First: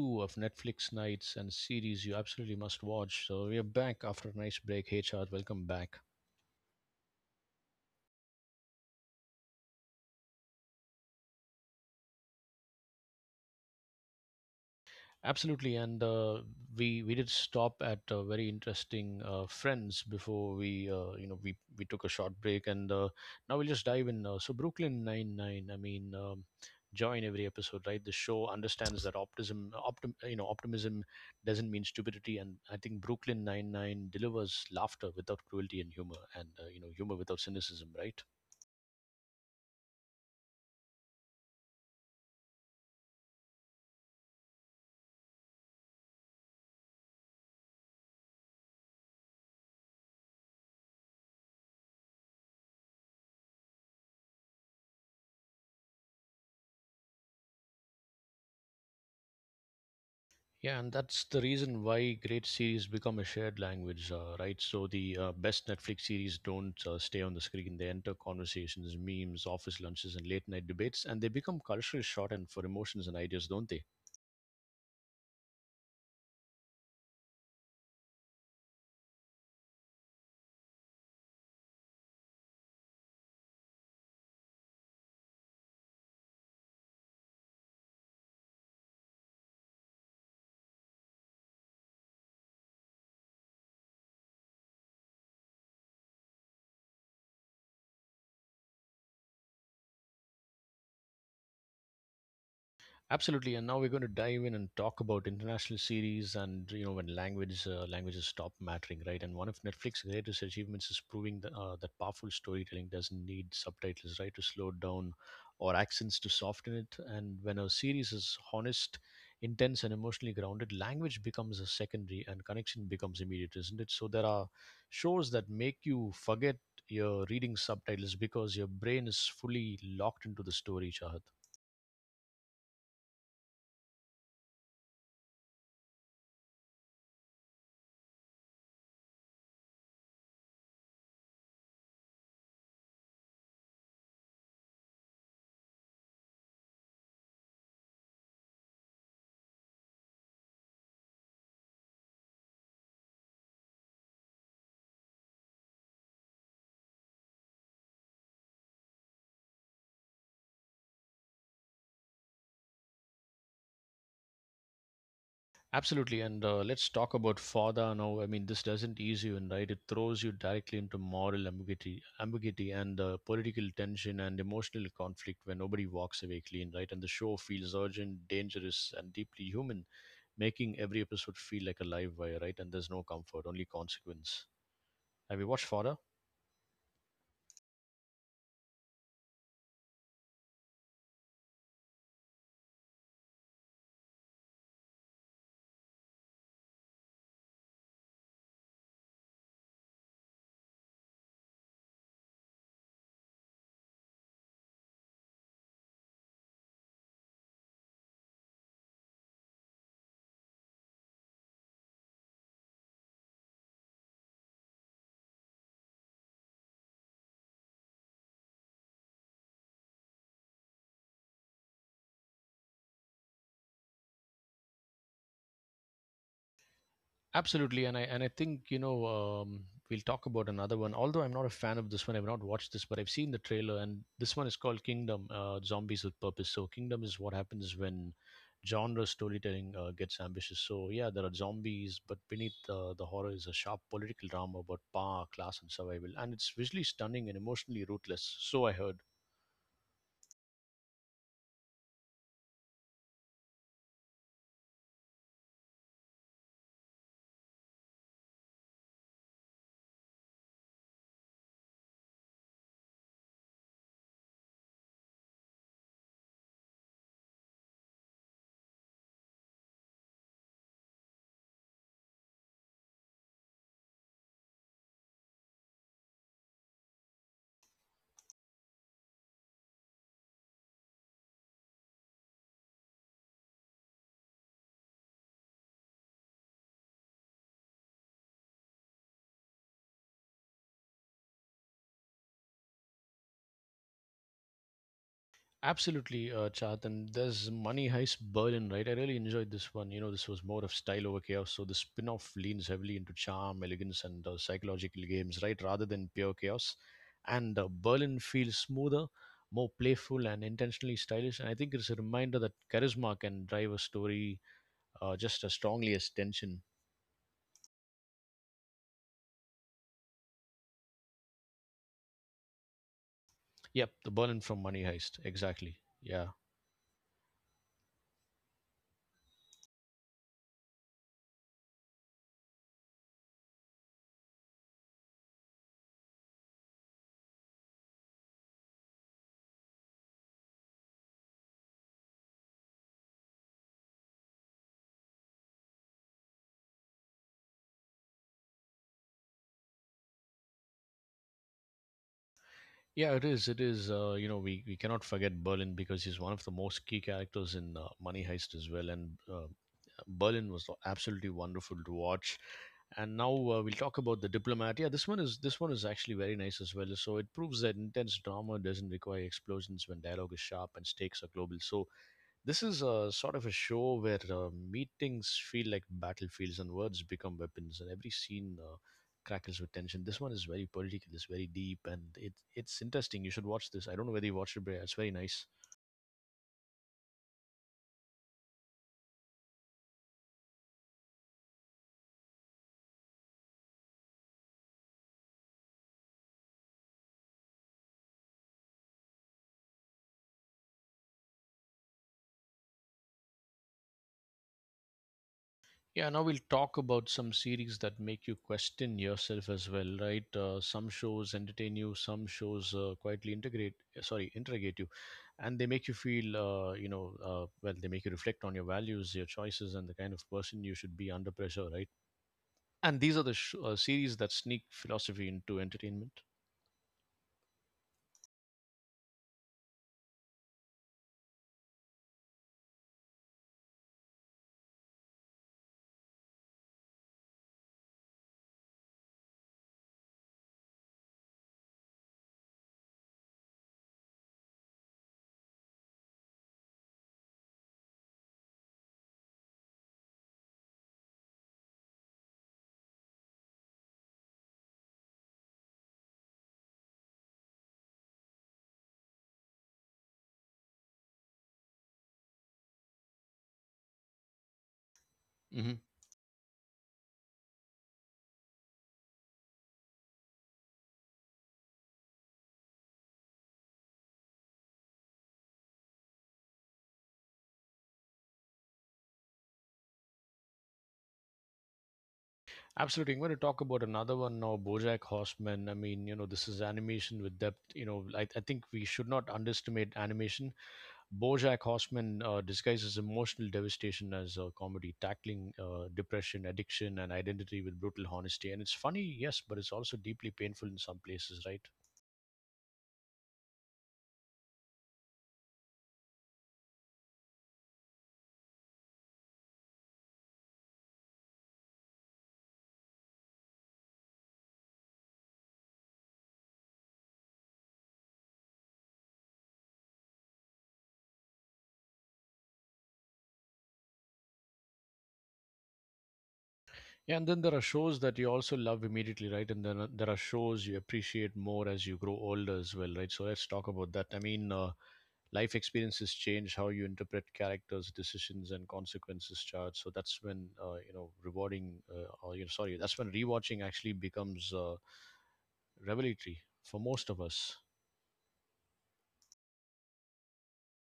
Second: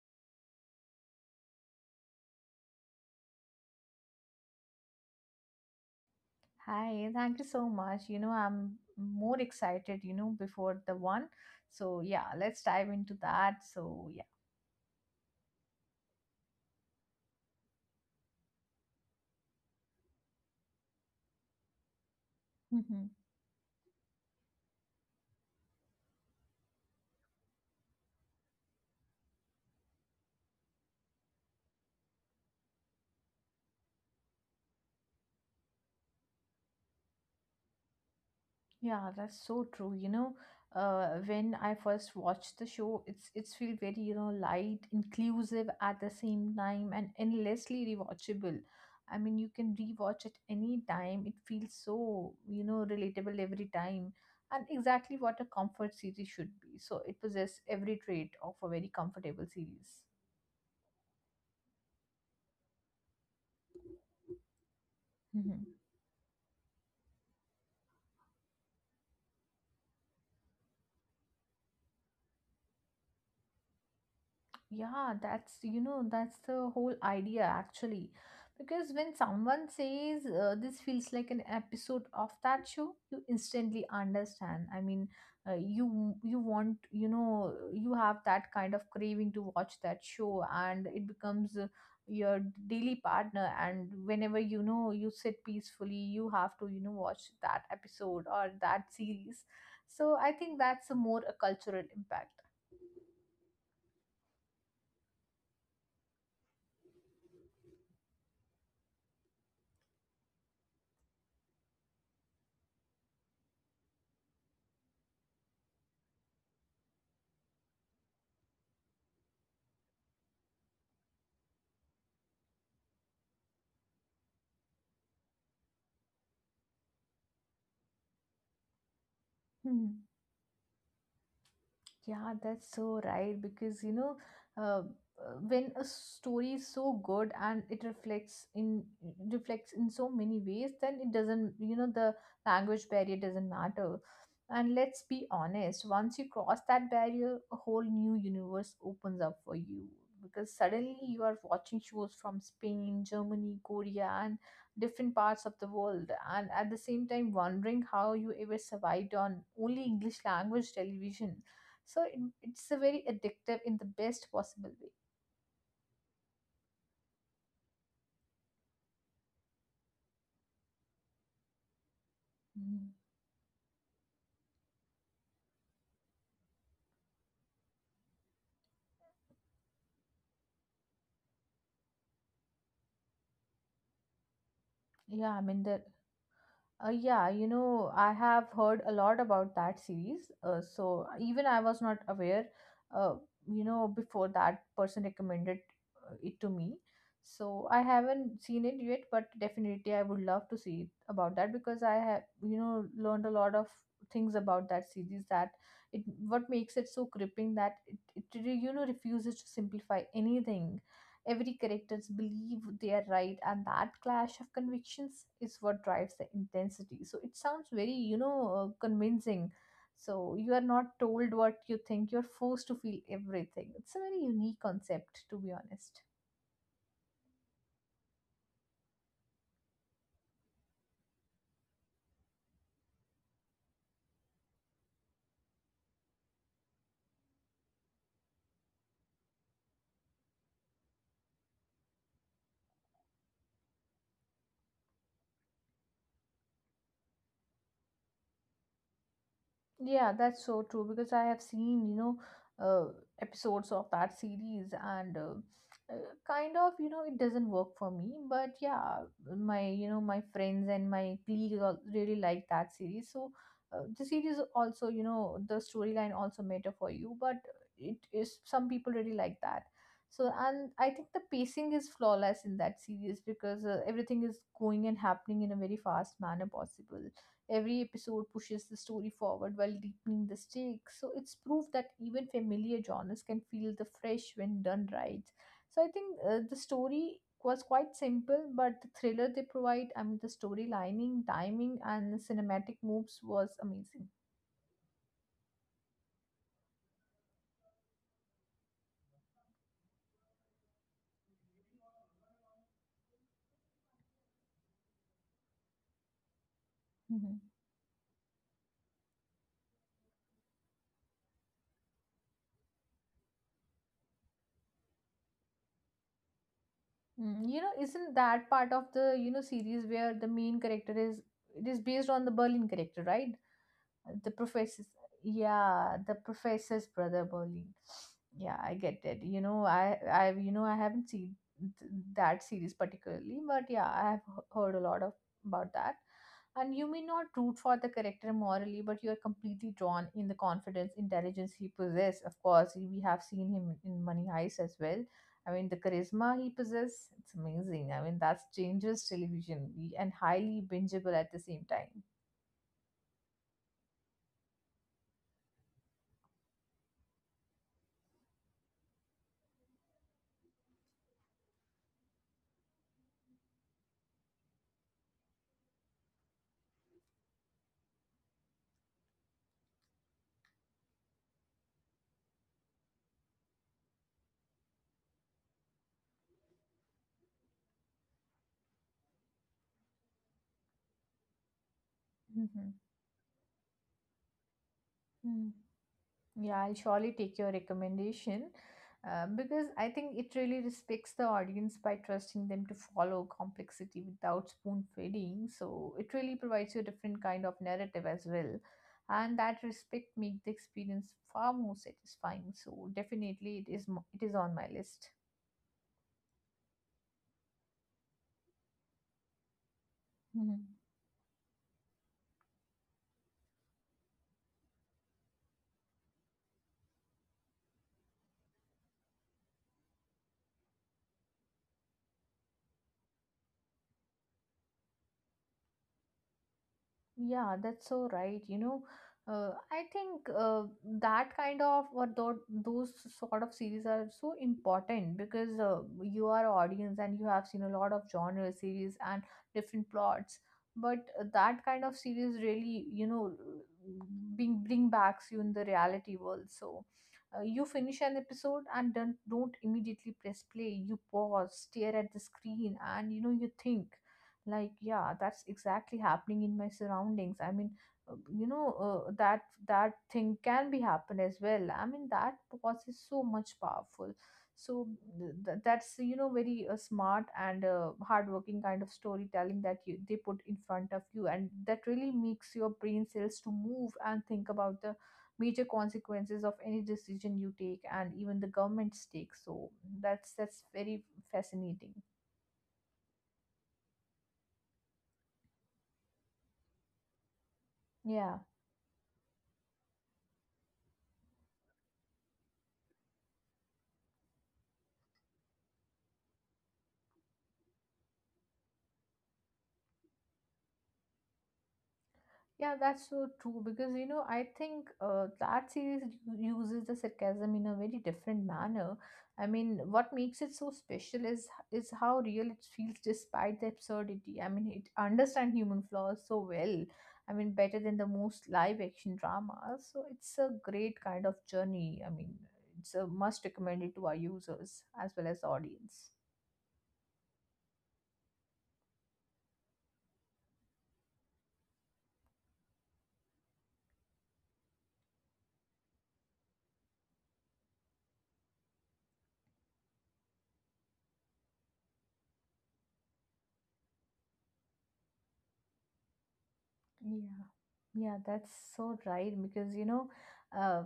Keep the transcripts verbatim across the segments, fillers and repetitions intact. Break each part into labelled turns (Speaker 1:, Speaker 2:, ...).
Speaker 1: two of Netflix Nights and series you absolutely must watch. So, we are back after a nice break. Hey, Chad, welcome back.
Speaker 2: Hi, thank you so much. You know, I'm more excited, you know, before the one. So, yeah, let's dive into that. So, yeah.
Speaker 1: Absolutely, and uh, we we did stop at uh, very interesting uh, friends before we uh, you know we we took a short break, and uh,
Speaker 2: Mhm.
Speaker 1: now we'll just dive in. Uh, so Brooklyn Nine Nine, I mean, um, join every episode, right? The show understands that optimism, optim, you know, optimism doesn't mean stupidity, and I think Brooklyn Nine Nine delivers laughter without cruelty and humor, and uh, you know, humor without cynicism, right?
Speaker 2: Yeah, that's so true. You know, uh, when I first watched the show, it's it's feel very, you know, light, inclusive at the same time and endlessly rewatchable. I mean, you can rewatch at any time. It feels so, you know, relatable every time. And exactly what a comfort series should be. So it possesses every trait of a very comfortable series.
Speaker 1: Yeah, and that's the reason why great series become a shared language, uh, right? So the uh, best
Speaker 2: Mhm.
Speaker 1: Netflix series don't uh, stay on the screen. They enter conversations, memes, office lunches, and late night debates, and they become cultural shorthand for emotions and ideas, don't they?
Speaker 2: Yeah, that's, you know, that's the whole idea actually. Because when someone says uh, this feels like an episode of that show, you instantly understand. I mean, uh, you you want, you know, you have that kind of craving to watch that show and it becomes uh, your daily partner, and whenever you know you sit peacefully, you have to, you know, watch that episode or that series. So I think that's a more a cultural impact.
Speaker 1: Absolutely, and now we're going to dive in and talk about international series and you know when language uh, languages stop mattering, right? And one of Netflix's greatest achievements is proving that, uh, that powerful storytelling doesn't need subtitles, right, to slow it down or accents to soften it. And when a series is honest, intense, and emotionally grounded, language becomes a secondary and connection becomes immediate, isn't it? So there are shows that make you forget you're reading subtitles because your brain is fully
Speaker 2: Hmm.
Speaker 1: locked into the story, Chahat.
Speaker 2: Yeah, that's so right. Because, you know, uh, uh, when a story is so good and it reflects in reflects in so many ways, then it doesn't, you know, the language barrier doesn't matter. And let's be honest, once you cross that barrier, a whole new universe opens up for you. Because suddenly you are watching shows from Spain, Germany, Korea, and different parts of the world, and at the same time wondering how you ever survived on only English language television. So it, it's a very addictive in the best possible way.
Speaker 1: Absolutely, and uh, let's talk about fodder now. I mean, this doesn't ease you in, right? It throws you directly into moral ambiguity, ambiguity,
Speaker 2: Mm.
Speaker 1: and uh, political tension and emotional conflict where nobody walks away clean, right? And the show feels urgent, dangerous, and deeply human, making every episode feel like a live wire, right? And there's no comfort, only consequence.
Speaker 2: Yeah,
Speaker 1: Have
Speaker 2: I
Speaker 1: you
Speaker 2: mean
Speaker 1: watched
Speaker 2: the
Speaker 1: fodder?
Speaker 2: uh, yeah, you know, I have heard a lot about that series. Uh, so even I was not aware, uh, you know, before that person recommended uh, it to me. So I haven't seen it yet, but definitely I would love to see it about that because I have, you know, learned a lot of things about that series, that it what makes it so gripping that it, it really, you know refuses to simplify anything. Every characters believe they are right, and that clash of convictions is what drives the intensity. So it sounds very, you know, uh, convincing. So you are not told what you think; you're forced to feel everything. It's a very unique concept, to be honest.
Speaker 1: Absolutely, and I and I think you know um, we'll talk about another one. Although I'm not a fan of this one, I've not watched this, but I've seen the trailer, and this one is called Kingdom: uh, Zombies with Purpose. So Kingdom is what happens when genre storytelling uh, gets ambitious. So yeah, there are zombies, but beneath uh, the horror is a sharp political drama about power, class, and survival, and it's visually stunning and emotionally ruthless. So I heard.
Speaker 2: Yeah, that's so true because I have seen, you know, uh, episodes of that series and uh, uh, kind of, you know, it doesn't work for me. But yeah, my, you know, my friends and my colleagues all really like that series. So uh, the series also, you know, the storyline also matter for you, but it is some people really like that. So and I think the pacing is flawless in that series because uh, everything is going and happening in a very fast manner possible. Every episode pushes the story forward while deepening the stakes. So it's proof that even familiar genres can feel the fresh when done right. So I think uh, the story was quite simple, but the thriller they provide, I mean, the story lining, timing, and cinematic moves was amazing.
Speaker 1: Absolutely, uh, Chat. And there's Money Heist Berlin, right? I really enjoyed this one. You know, this was more of style over chaos. So the spin off leans heavily into charm, elegance, and uh, psychological games, right? Rather than pure chaos.
Speaker 2: Mhm.
Speaker 1: And uh, Berlin feels smoother, more playful, and intentionally stylish. And I think it's a reminder that charisma can drive a story uh, just as strongly as tension.
Speaker 2: Mm, you know, isn't that part of the you know series where the main character is it is based on the Berlin character, right?
Speaker 1: Yep, the
Speaker 2: The
Speaker 1: Berlin from Money
Speaker 2: professor's
Speaker 1: Heist. Exactly.
Speaker 2: yeah, the
Speaker 1: Yeah.
Speaker 2: professor's brother Berlin. Yeah, I get it. You know, I I you know I haven't seen th- that series particularly, but yeah, I have h- heard a lot of about that. And you may not root for the character morally, but you are completely drawn in the confidence, intelligence he possesses. Of course, we have seen him in Money Heist as well. I mean, the charisma he possesses, it's amazing. I mean, that's dangerous television y- and highly bingeable at the same time.
Speaker 1: Yeah, it is. It is. Uh, you know, we, we cannot forget Berlin because he's one of the most key characters in uh, Money Heist as well. And uh, Berlin was absolutely wonderful to watch. And now uh, we'll talk about the diplomat. Yeah, this one is this one is actually very nice as well. So it proves that intense drama doesn't require explosions when dialogue is sharp and stakes are global. So this is a sort of a show where uh, meetings feel like battlefields and words become weapons, and every scene uh, crackles with tension. This one is very political, it's very deep, and it,
Speaker 2: Mm-hmm.
Speaker 1: it's interesting. You should watch this. I don't know whether you watched it, but it's very nice.
Speaker 2: Mm. Yeah, I'll surely take your recommendation uh, because I think it really respects the audience by trusting them to follow complexity without spoon feeding. So it really provides you a different kind of narrative as well. And that respect makes the experience far more satisfying. So definitely it is mo- it is on my list.
Speaker 1: Yeah, now we'll talk about some series that make you question yourself as well, right? Uh, some shows entertain you, some shows uh, quietly integrate, uh, sorry, interrogate you, and they make you feel, uh, you know, uh, well, they make you reflect on your values, your choices, and the kind of person you should be under pressure, right? And these are the sh- uh, series that sneak philosophy into entertainment.
Speaker 2: Yeah, that's so right. You know, uh, I think uh, that kind of or tho- those sort of series are so important because uh, you are audience and you have seen a lot of genre series and different plots. But uh, that kind of series really, you know, bring bring backs you in the reality world. So uh, you finish an episode and don't don't immediately press play. You pause, stare at the screen, and you know you think like, yeah, that's exactly happening in my surroundings. i mean uh, you know uh, that that thing can be happen as well. I mean that pause is so much powerful. So th- th-
Speaker 1: hmm
Speaker 2: that's, you know very uh, smart and uh, hardworking kind of storytelling that you they put in front of you, and that really makes your brain cells to move and think about the major consequences of any decision you take and even the government's take. So that's that's very fascinating,
Speaker 1: Absolutely. I'm going to talk about another one now, BoJack Horseman. I mean, you know, this is animation with depth. You know, I,
Speaker 2: yeah.
Speaker 1: I think we should not underestimate animation. BoJack Horseman uh, disguises emotional devastation as a comedy, tackling uh, depression, addiction, and identity with brutal honesty. And it's funny, yes, but it's also deeply painful in some places, right?
Speaker 2: Yeah, that's so true because you know I think uh, that series u- uses the sarcasm in a very different manner. I mean, what makes it so special is is how real it feels despite the absurdity. I mean, it understands human flaws so well. I mean, better than the most live action dramas. So it's a great kind of journey. I mean, it's a must recommend it to our users as well as the audience.
Speaker 1: Yeah, and then there are shows that you also love immediately, right? And then uh, there are shows you appreciate more as you grow older as well, right? So let's talk about that. I mean, uh, life experiences change how you interpret characters, decisions, and consequences charts. So that's when uh, you know rewarding, uh, or you know, sorry, that's when rewatching actually becomes uh, revelatory for most of
Speaker 2: Yeah,
Speaker 1: us.
Speaker 2: yeah, that's so right because you know, uh,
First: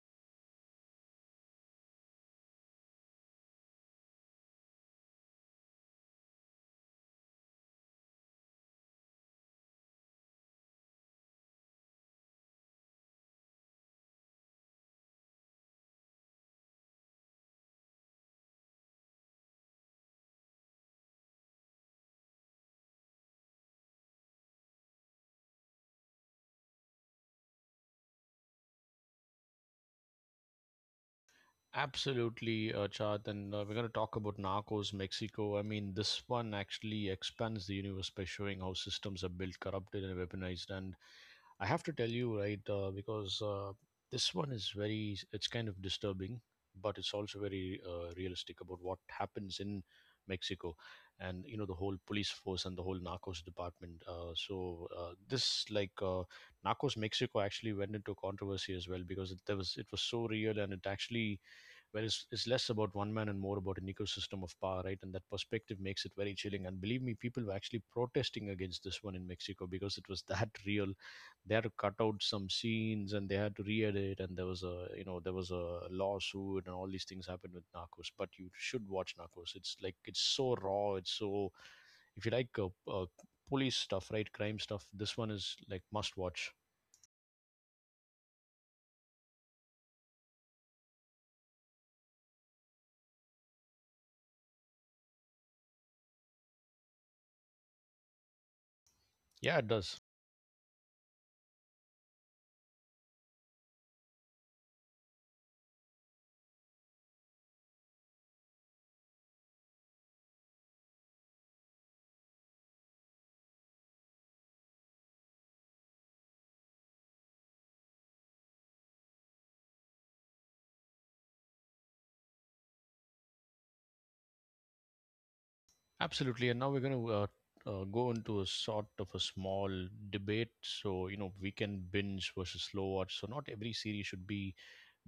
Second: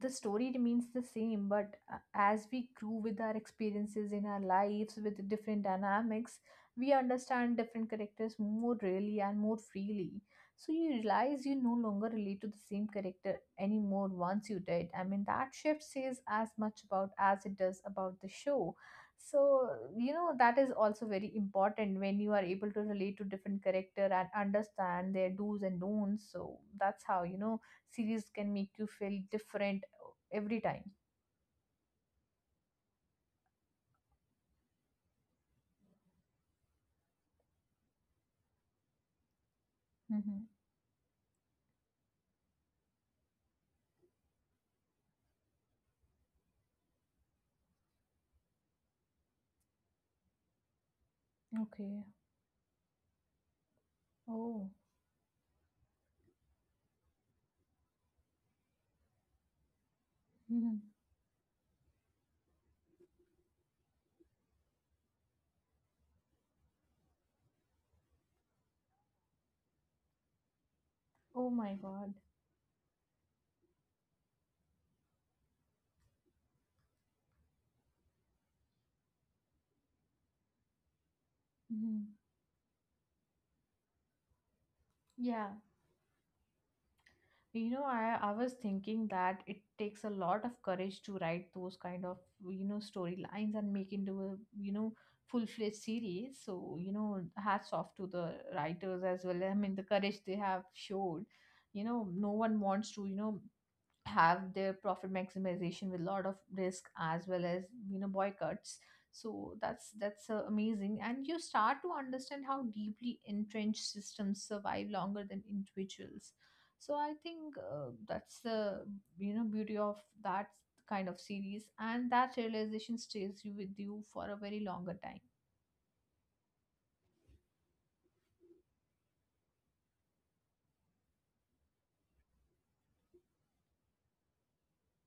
Speaker 2: the story remains the same, but uh, as we grew with our experiences in our lives with the different dynamics, we understand different characters more really and more freely. So you realize you no longer relate to the same character anymore once you did. I mean, that shift says as much about as it does about the show. So you know that is also very important when you are able to relate to different character and understand their do's and don'ts. So that's how you know series can make you feel different uh, every time.
Speaker 1: Absolutely, uh, Chad. And uh, we're going to talk about Narcos Mexico. I mean, this one actually expands the universe by showing how systems are built, corrupted, and
Speaker 2: Hmm.
Speaker 1: weaponized. And I have to tell you, right, uh, because uh, this one is very, it's kind of disturbing, but it's also very uh, realistic about what happens in Mexico and, you know, the whole
Speaker 2: Okay.
Speaker 1: police force and the whole Narcos department. Uh,
Speaker 2: Oh.
Speaker 1: so, uh, this, like, uh, Narcos Mexico actually went into controversy as well because it, there was, it was so real and
Speaker 2: Hmm.
Speaker 1: it actually where it's, it's less about one man and more about an ecosystem of power, right? And that perspective makes it very chilling. And believe me, people were actually protesting against this one in Mexico because it was that real.
Speaker 2: Oh
Speaker 1: They had to
Speaker 2: my
Speaker 1: cut
Speaker 2: god.
Speaker 1: out some scenes and they had to re-edit, and there was a you know there was a lawsuit and all these things happened with Narcos. But you should watch Narcos. It's like it's so raw. It's so
Speaker 2: Hmm.
Speaker 1: if you like uh, uh, police stuff, right, crime stuff. This one
Speaker 2: Yeah.
Speaker 1: is like must watch.
Speaker 2: You know, I, I was thinking that it takes a lot of courage to write those kind of, you know, storylines and make into a, you know, full-fledged series. So, you know, hats off to the writers as well. I
Speaker 1: Yeah, it
Speaker 2: mean, the
Speaker 1: does.
Speaker 2: courage they have showed. You know, no one wants to, you know, have their profit maximization with a lot of risk as well as you know boycotts. So that's that's uh, amazing, and you start to understand how deeply entrenched systems survive longer than individuals. So I think uh, that's the you know beauty of that kind of series, and that realization stays you with you for a very longer time.
Speaker 1: Absolutely. And now we're going to uh, uh, go into a sort of a small debate. So, you know, weekend binge versus slow watch. So, not every series should be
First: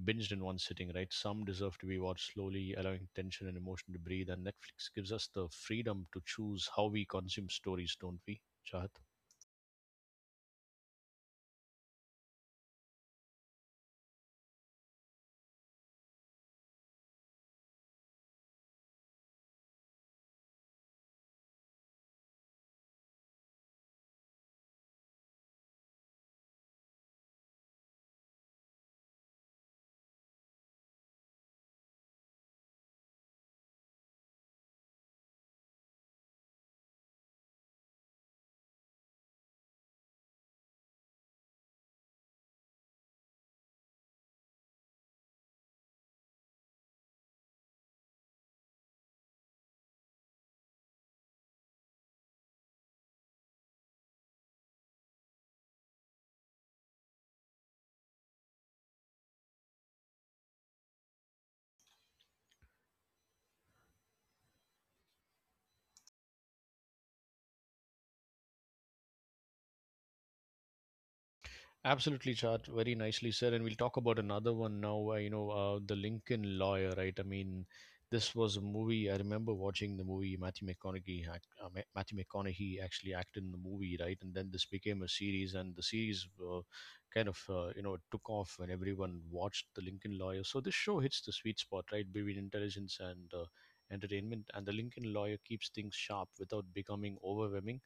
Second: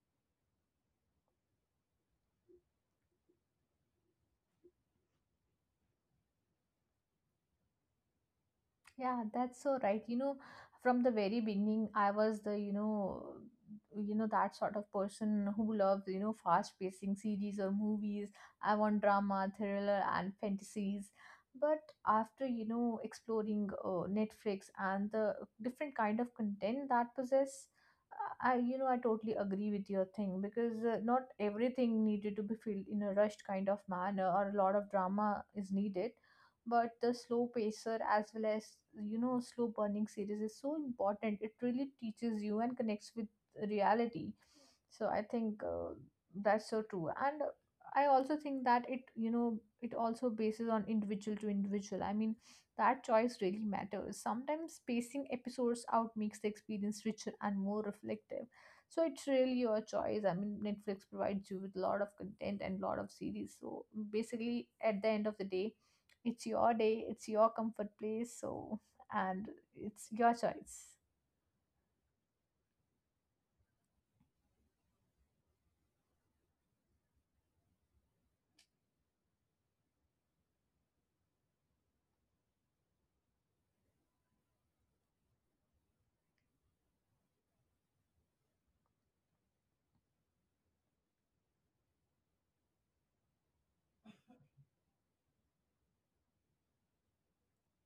Speaker 1: binged in one sitting, right? Some deserve to be watched slowly, allowing tension and emotion to breathe. And Netflix gives us the freedom to choose how we consume stories, don't we, Chahat?
Speaker 2: Yeah, that's so right. You know, from the very beginning, I was the, you know, you know that sort of person who loves, you know, fast-pacing series or movies. I want drama, thriller, and fantasies. But after, you know, exploring uh, Netflix and the different kind of content that possess, I, you know, I totally agree with your thing because uh, not everything needed to be filled in a rushed kind of manner or a lot of drama is needed, but the slow pacer as well as you know slow burning series is so important. It really teaches you and connects with reality. So I think uh, that's so true. And I also think that it you know it also bases on individual to individual. I mean, that choice really matters. Sometimes spacing episodes out makes the experience richer and more reflective. So it's really your choice. I mean, Netflix provides you with a lot of content and a lot of series. So basically at the end of the day, it's your day, it's your comfort place, so and it's your choice.
Speaker 1: Absolutely, Chat. Very nicely said. And we'll talk about another one now. Uh, you know, uh, the Lincoln Lawyer, right? I mean, this was a movie. I remember watching the movie. Matthew McConaughey, act, uh, Ma- Matthew McConaughey actually acted in the movie, right? And then this became a series, and the series uh, kind of uh, you know took off when everyone watched the Lincoln Lawyer. So this show hits the sweet spot, right, between intelligence and uh, entertainment. And the Lincoln Lawyer keeps things sharp without becoming overwhelming.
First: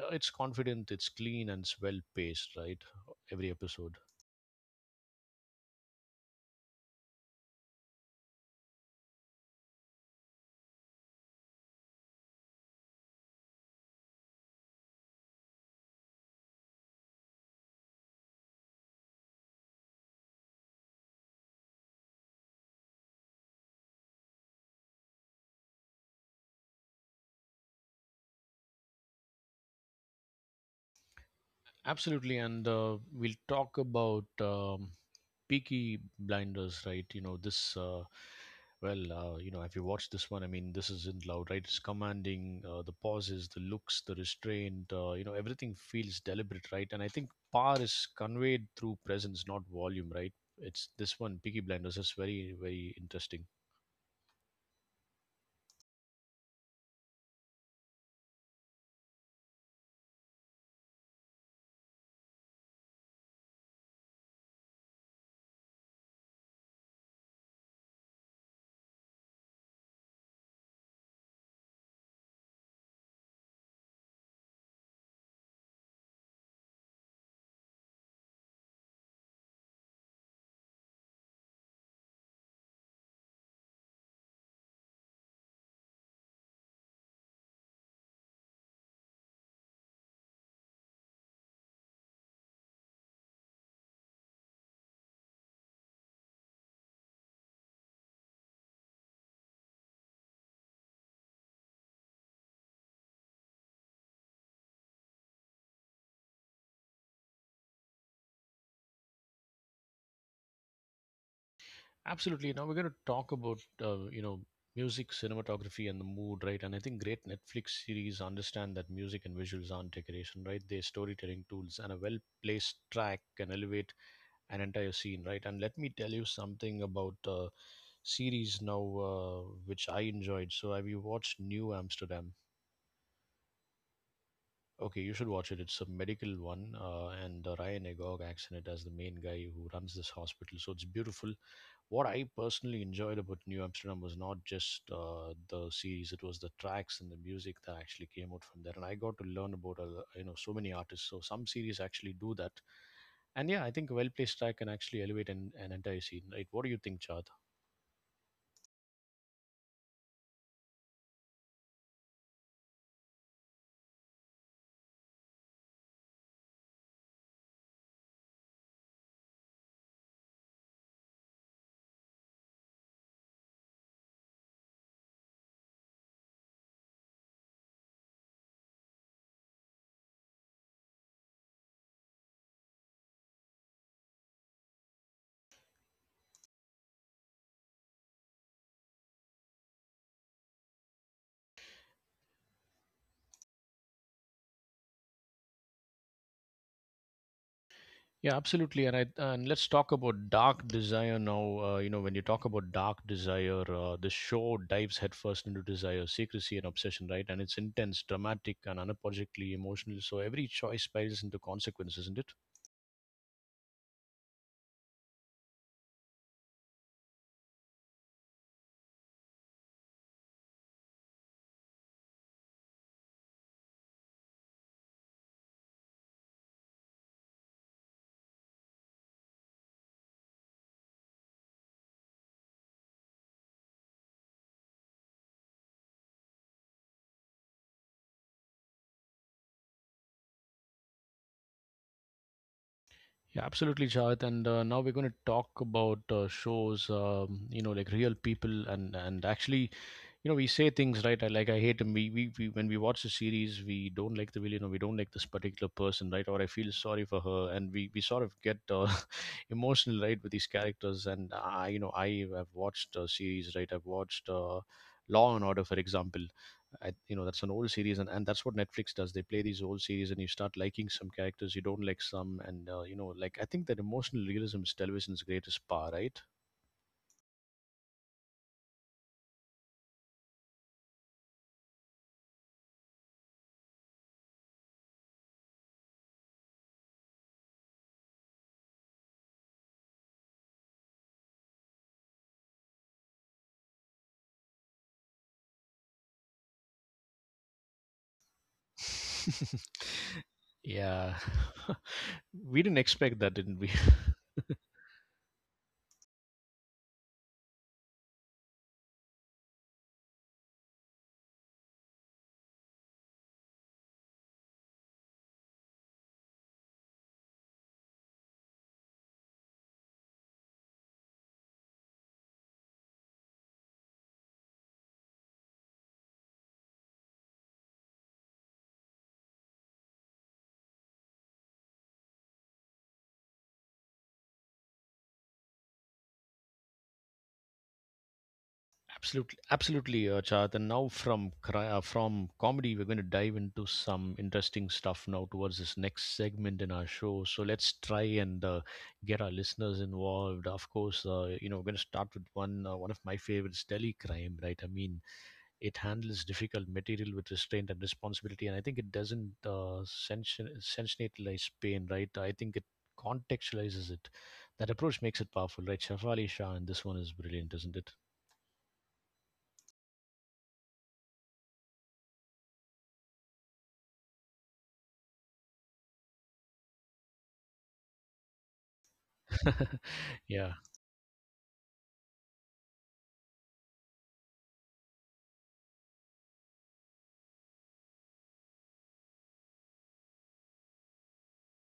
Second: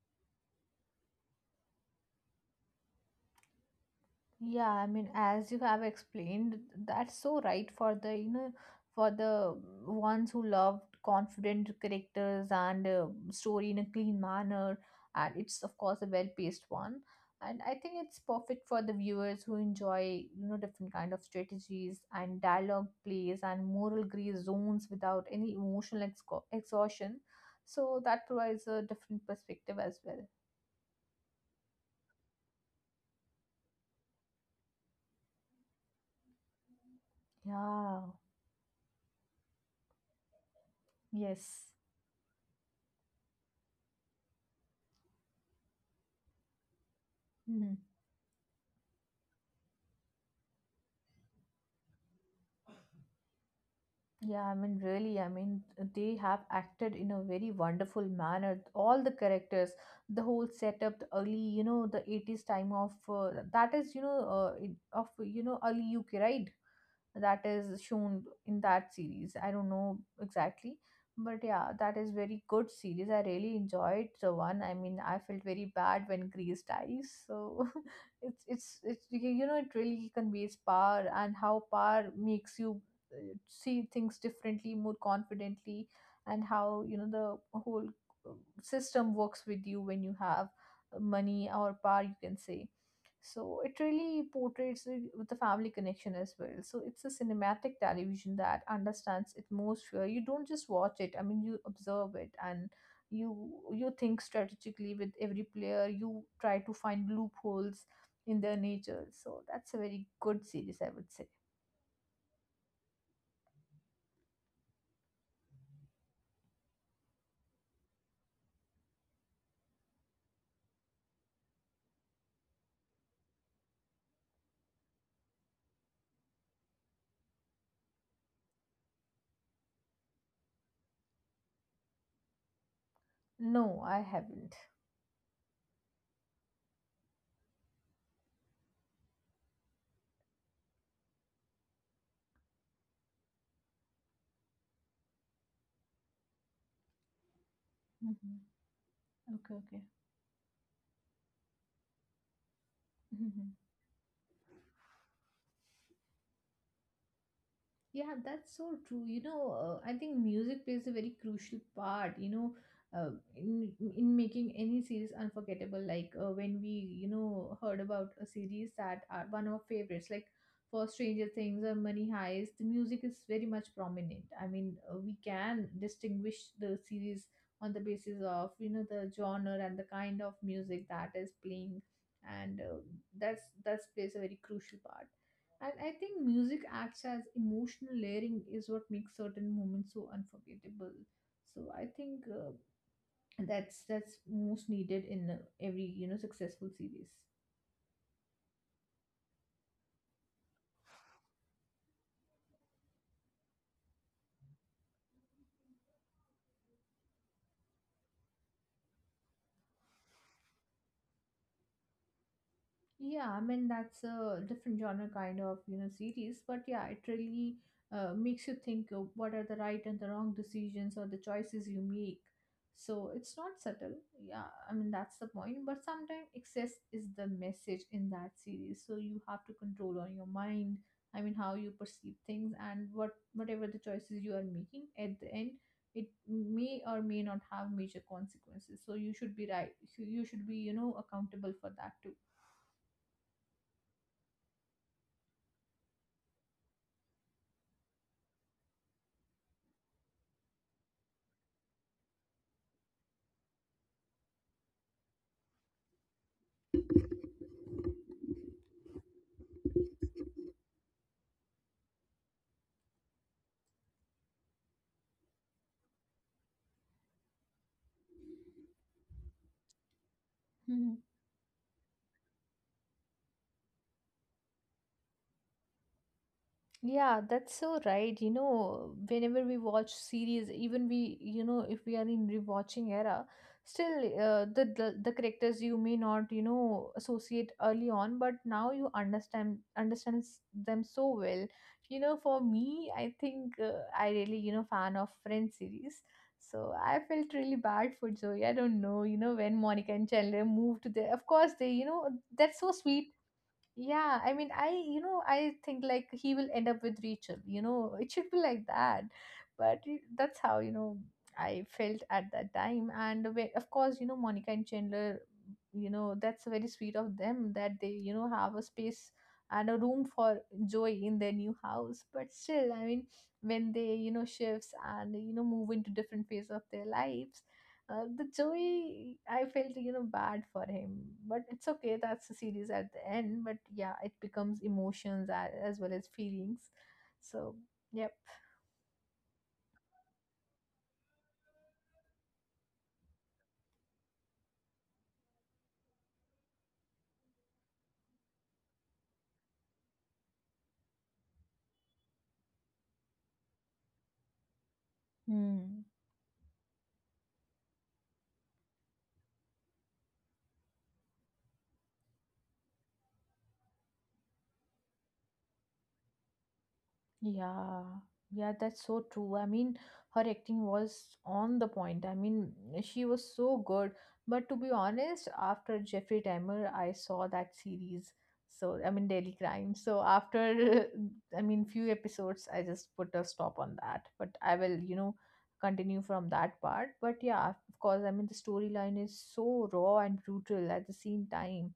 Speaker 1: uh, It's confident, it's clean, and it's well paced, right? Every episode.
Speaker 2: Yeah, I mean, as you have explained, that's so right for the, you know, for the ones who love confident characters and uh, story in a clean manner. And it's, of course, a well-paced one. And I think it's perfect for the viewers who enjoy, you know, different kind of strategies and dialogue plays and moral gray zones without any emotional exco exhaustion. So that provides a different perspective as well.
Speaker 1: Absolutely. And uh, we'll talk about um, Peaky Blinders, right? You know, this, uh,
Speaker 2: Yeah,
Speaker 1: well, uh, you know, have you watched this one? I mean, this isn't loud, right?
Speaker 2: yes.
Speaker 1: It's commanding, uh, the pauses, the looks, the restraint, uh, you know, everything feels deliberate, right? And I think
Speaker 2: Mm-hmm.
Speaker 1: power is conveyed through presence, not volume, right? It's this one, Peaky Blinders, is very, very interesting.
Speaker 2: Yeah, I mean, really, I mean, they have acted in a very wonderful manner. All the characters, the whole setup, the early, you know, the eighties time of uh, that is, you know, uh, it- of, you know, early U K, right? That is shown in that series. I don't know exactly, but yeah, that is very good series. I really enjoyed the one. I mean, I felt very bad when Grease dies, so it's, it's, it's, you know, it really conveys power and how power makes you uh, see things differently, more confidently, and how you know the whole uh, system works with you when you have uh, money or power, you can say. So it really portrays it with the family connection as well. So it's a cinematic television that understands atmosphere. You don't just watch it, I mean, you observe it, and you you think strategically with every player. You try to find loopholes in their nature. So that's a very good series, I would say.
Speaker 1: Absolutely. Now we're going to talk about uh, you know music, cinematography, and the mood, right? And I think great Netflix series understand that music and visuals aren't decoration, right? They're storytelling tools, and a well-placed track can elevate an entire scene, right? And let me tell you something about uh, series now, uh, which I enjoyed. So have you watched New Amsterdam?
Speaker 2: No, I haven't.
Speaker 1: Okay, you should watch it. It's a medical one, uh, and uh, Ryan Agog acts in it as the main guy who runs this hospital. So it's beautiful what I personally enjoyed about New Amsterdam was not just uh, the series; it was the tracks and the music that actually came
Speaker 2: Mhm.
Speaker 1: out from there. And I got to learn
Speaker 2: Okay,
Speaker 1: about
Speaker 2: okay.
Speaker 1: uh, you know so many artists. So some series actually do that, and
Speaker 2: Mhm.
Speaker 1: yeah, I think a well-placed track can actually elevate an, an entire scene. Right? What do you think, Chad?
Speaker 2: Yeah, that's so true. You know, uh, I think music plays a very crucial part, you know, uh, in in making any series unforgettable. Like uh, when we, you know, heard about a series that are one of our favorites, like for Stranger Things or Money Heist, the music is very much prominent. I mean, uh, we can distinguish the series on the basis of, you know, the genre and the kind of music that is playing. And uh, that's that's plays a very crucial part. And I think music acts as emotional layering is what makes certain moments so unforgettable. So I think uh, that's that's most needed in uh, every you know successful series.
Speaker 1: Yeah, absolutely. And I, and let's talk about Dark Desire now. Uh, you know, when you talk about Dark Desire, uh, the show dives headfirst into desire, secrecy, and obsession, right? And it's intense, dramatic, and unapologetically emotional. So every choice spirals into consequences, is not it?
Speaker 2: Yeah, I mean that's a different genre kind of you know series, but yeah, it really uh, makes you think of what are the right and the wrong decisions or the choices you make. So it's not subtle. Yeah, I mean that's the point. But sometimes excess is the message in that series. So you have to control on your mind. I mean how you perceive things and what whatever the choices you are making at the end, it may or may not have major consequences. So you should be right. You you should be you know accountable for that too.
Speaker 1: Yeah, absolutely, Shahid. And uh, Now we're going to talk about uh, shows, um, you know, like real people, and and actually, you know, we say things, right? I- like, I hate him. We, we, we when we watch a series, we don't like the villain, or we don't like this particular person, right? Or I feel sorry for her, and we, we sort of get uh, emotional, right, with these characters. And I you know I have watched a series, right? I've watched uh, Law and Order, for example. I, you know That's an old series, and, and that's what Netflix does. They play these old series, and you start liking some characters, you don't like some. And uh, you know, like, I think that emotional realism is television's greatest power, right?
Speaker 2: Yeah, that's so right. You know, whenever we watch series, even we, you know, if we are in rewatching era, still uh, the, the the characters you may not, you know, associate early on, but now you understand understands them so well. You know, for me, I think uh, I really, you know, fan of Friends series. So I felt really bad for Joey. I don't know, you know, when Monica and Chandler moved
Speaker 1: Yeah.
Speaker 2: there. Of course, they, you know, that's
Speaker 1: We
Speaker 2: so
Speaker 1: didn't
Speaker 2: sweet.
Speaker 1: expect that, didn't we?
Speaker 2: Yeah, I mean, I, you know, I think like he will end up with Rachel, you know, it should be like that. But y- that's how, you know, I felt at that time. And whe- of course, you know, Monica and Chandler, you know, that's very sweet of them that they, you know, have a space and a room for joy in their new house. But still, I mean, when they, you know, shifts and, you know, move into different phase of their lives, uh, the Joey, I felt you know bad for him, but it's okay. That's the series at the end. But yeah, it becomes emotions as as well as feelings. So yep.
Speaker 1: Absolutely, absolutely, uh, Chad. And now from cri- uh, from comedy, we're going to dive into some interesting stuff now towards this next segment in our show. So let's try and uh, get our listeners involved. Of course, uh, you know, we're going to start with one uh, one of my favorites, Delhi Crime. Right? I mean, it
Speaker 2: Hmm.
Speaker 1: handles difficult material with restraint and responsibility, and I think it doesn't uh, sensationalize pain, right? I think it contextualizes it. That approach makes it powerful, right? Shafali Shah, and this one is brilliant, isn't
Speaker 2: Yeah,
Speaker 1: it?
Speaker 2: yeah, that's so true. I mean, her acting was on the point. I mean, she was so good. But to be honest, after Jeffrey Dahmer, I saw that series. So, I mean, Daily Crime. So
Speaker 1: Yeah.
Speaker 2: after, I mean, few episodes, I just put a stop on that. But I will, you know, continue from that part. But yeah, of course, I mean, the storyline is so raw and brutal at the same time,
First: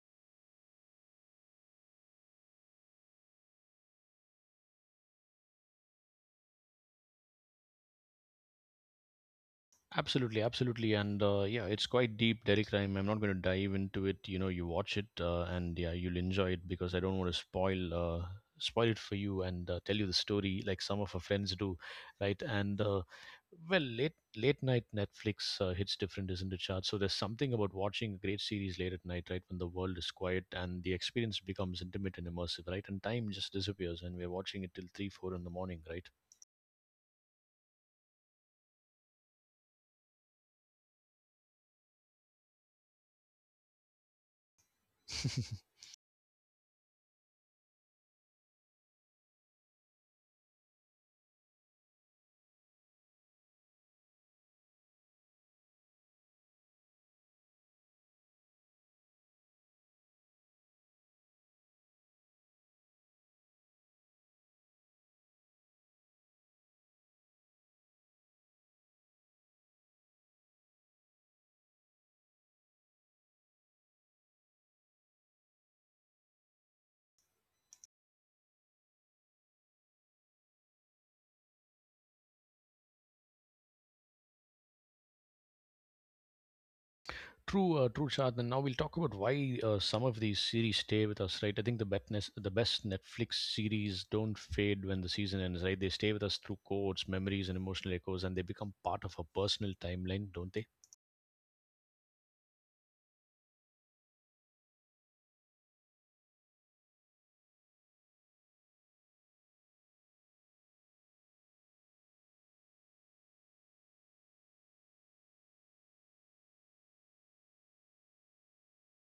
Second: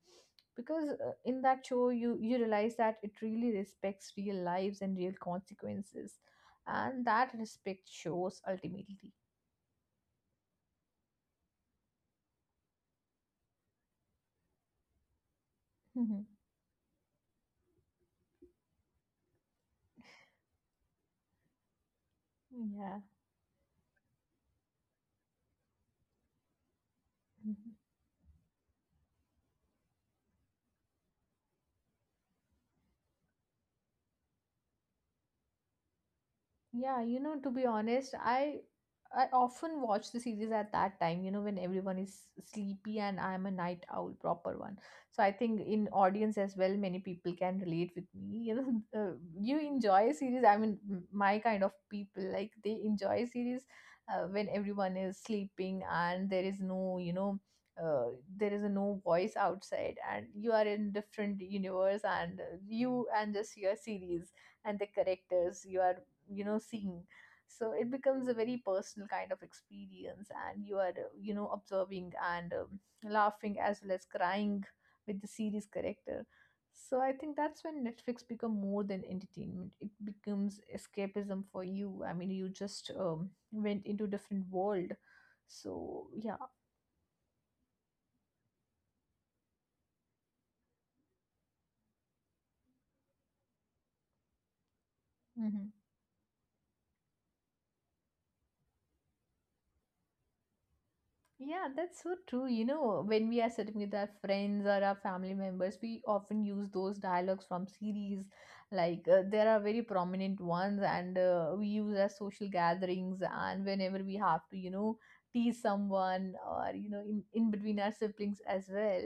Speaker 2: because uh, in that show you you realize that it really respects real lives and real consequences, and that respect shows ultimately.
Speaker 1: Absolutely, absolutely, and uh, yeah, it's quite deep, Dairy Crime. I'm not going to dive into it. You know, you watch it, uh, and yeah, you'll enjoy it because I don't want to spoil uh, spoil it for you, and uh, tell you the story like some of our friends do, right? And
Speaker 2: Yeah.
Speaker 1: uh, well, late late night Netflix uh, hits different, isn't it, Chad? So there's something about watching a great series late at night, right, when the world is quiet and the experience becomes intimate and immersive, right? And time just disappears, and we're watching it till three, four in the morning, right?
Speaker 2: Yeah, you know, to be honest, I I often watch the series at that time, you know, when everyone is sleepy and I'm a night owl, proper one. So I think in audience as well, many people can relate with me. You know, uh, you enjoy a series. I mean, m- my kind of people like they enjoy a series uh, when everyone is sleeping, and there is no, you know, uh, there is a no voice outside, and you are in different universe. And uh, you and just your series and the characters you are you know seeing. So it becomes a very personal kind of experience, and you are you know observing and um, laughing as well as crying with the series character. So I think that's when Netflix become more than entertainment, it becomes escapism for you. I mean, you just um, went into different world. So yeah.
Speaker 1: True, uh, true, Shad. And now we'll talk about why uh, some of these series stay with us, right? I think the best, the best Netflix series don't fade when the season ends,
Speaker 2: Mhm.
Speaker 1: right? They stay with us through codes, memories, and emotional echoes, and they become part of our personal timeline, don't they?
Speaker 2: Yeah, that's so true. You know, when we are sitting with our friends or our family members, we often use those dialogues from series. Like, uh, there are very prominent ones, and uh, we use as social gatherings. And whenever we have to, you know, tease someone, or, you know, in, in between our siblings as well.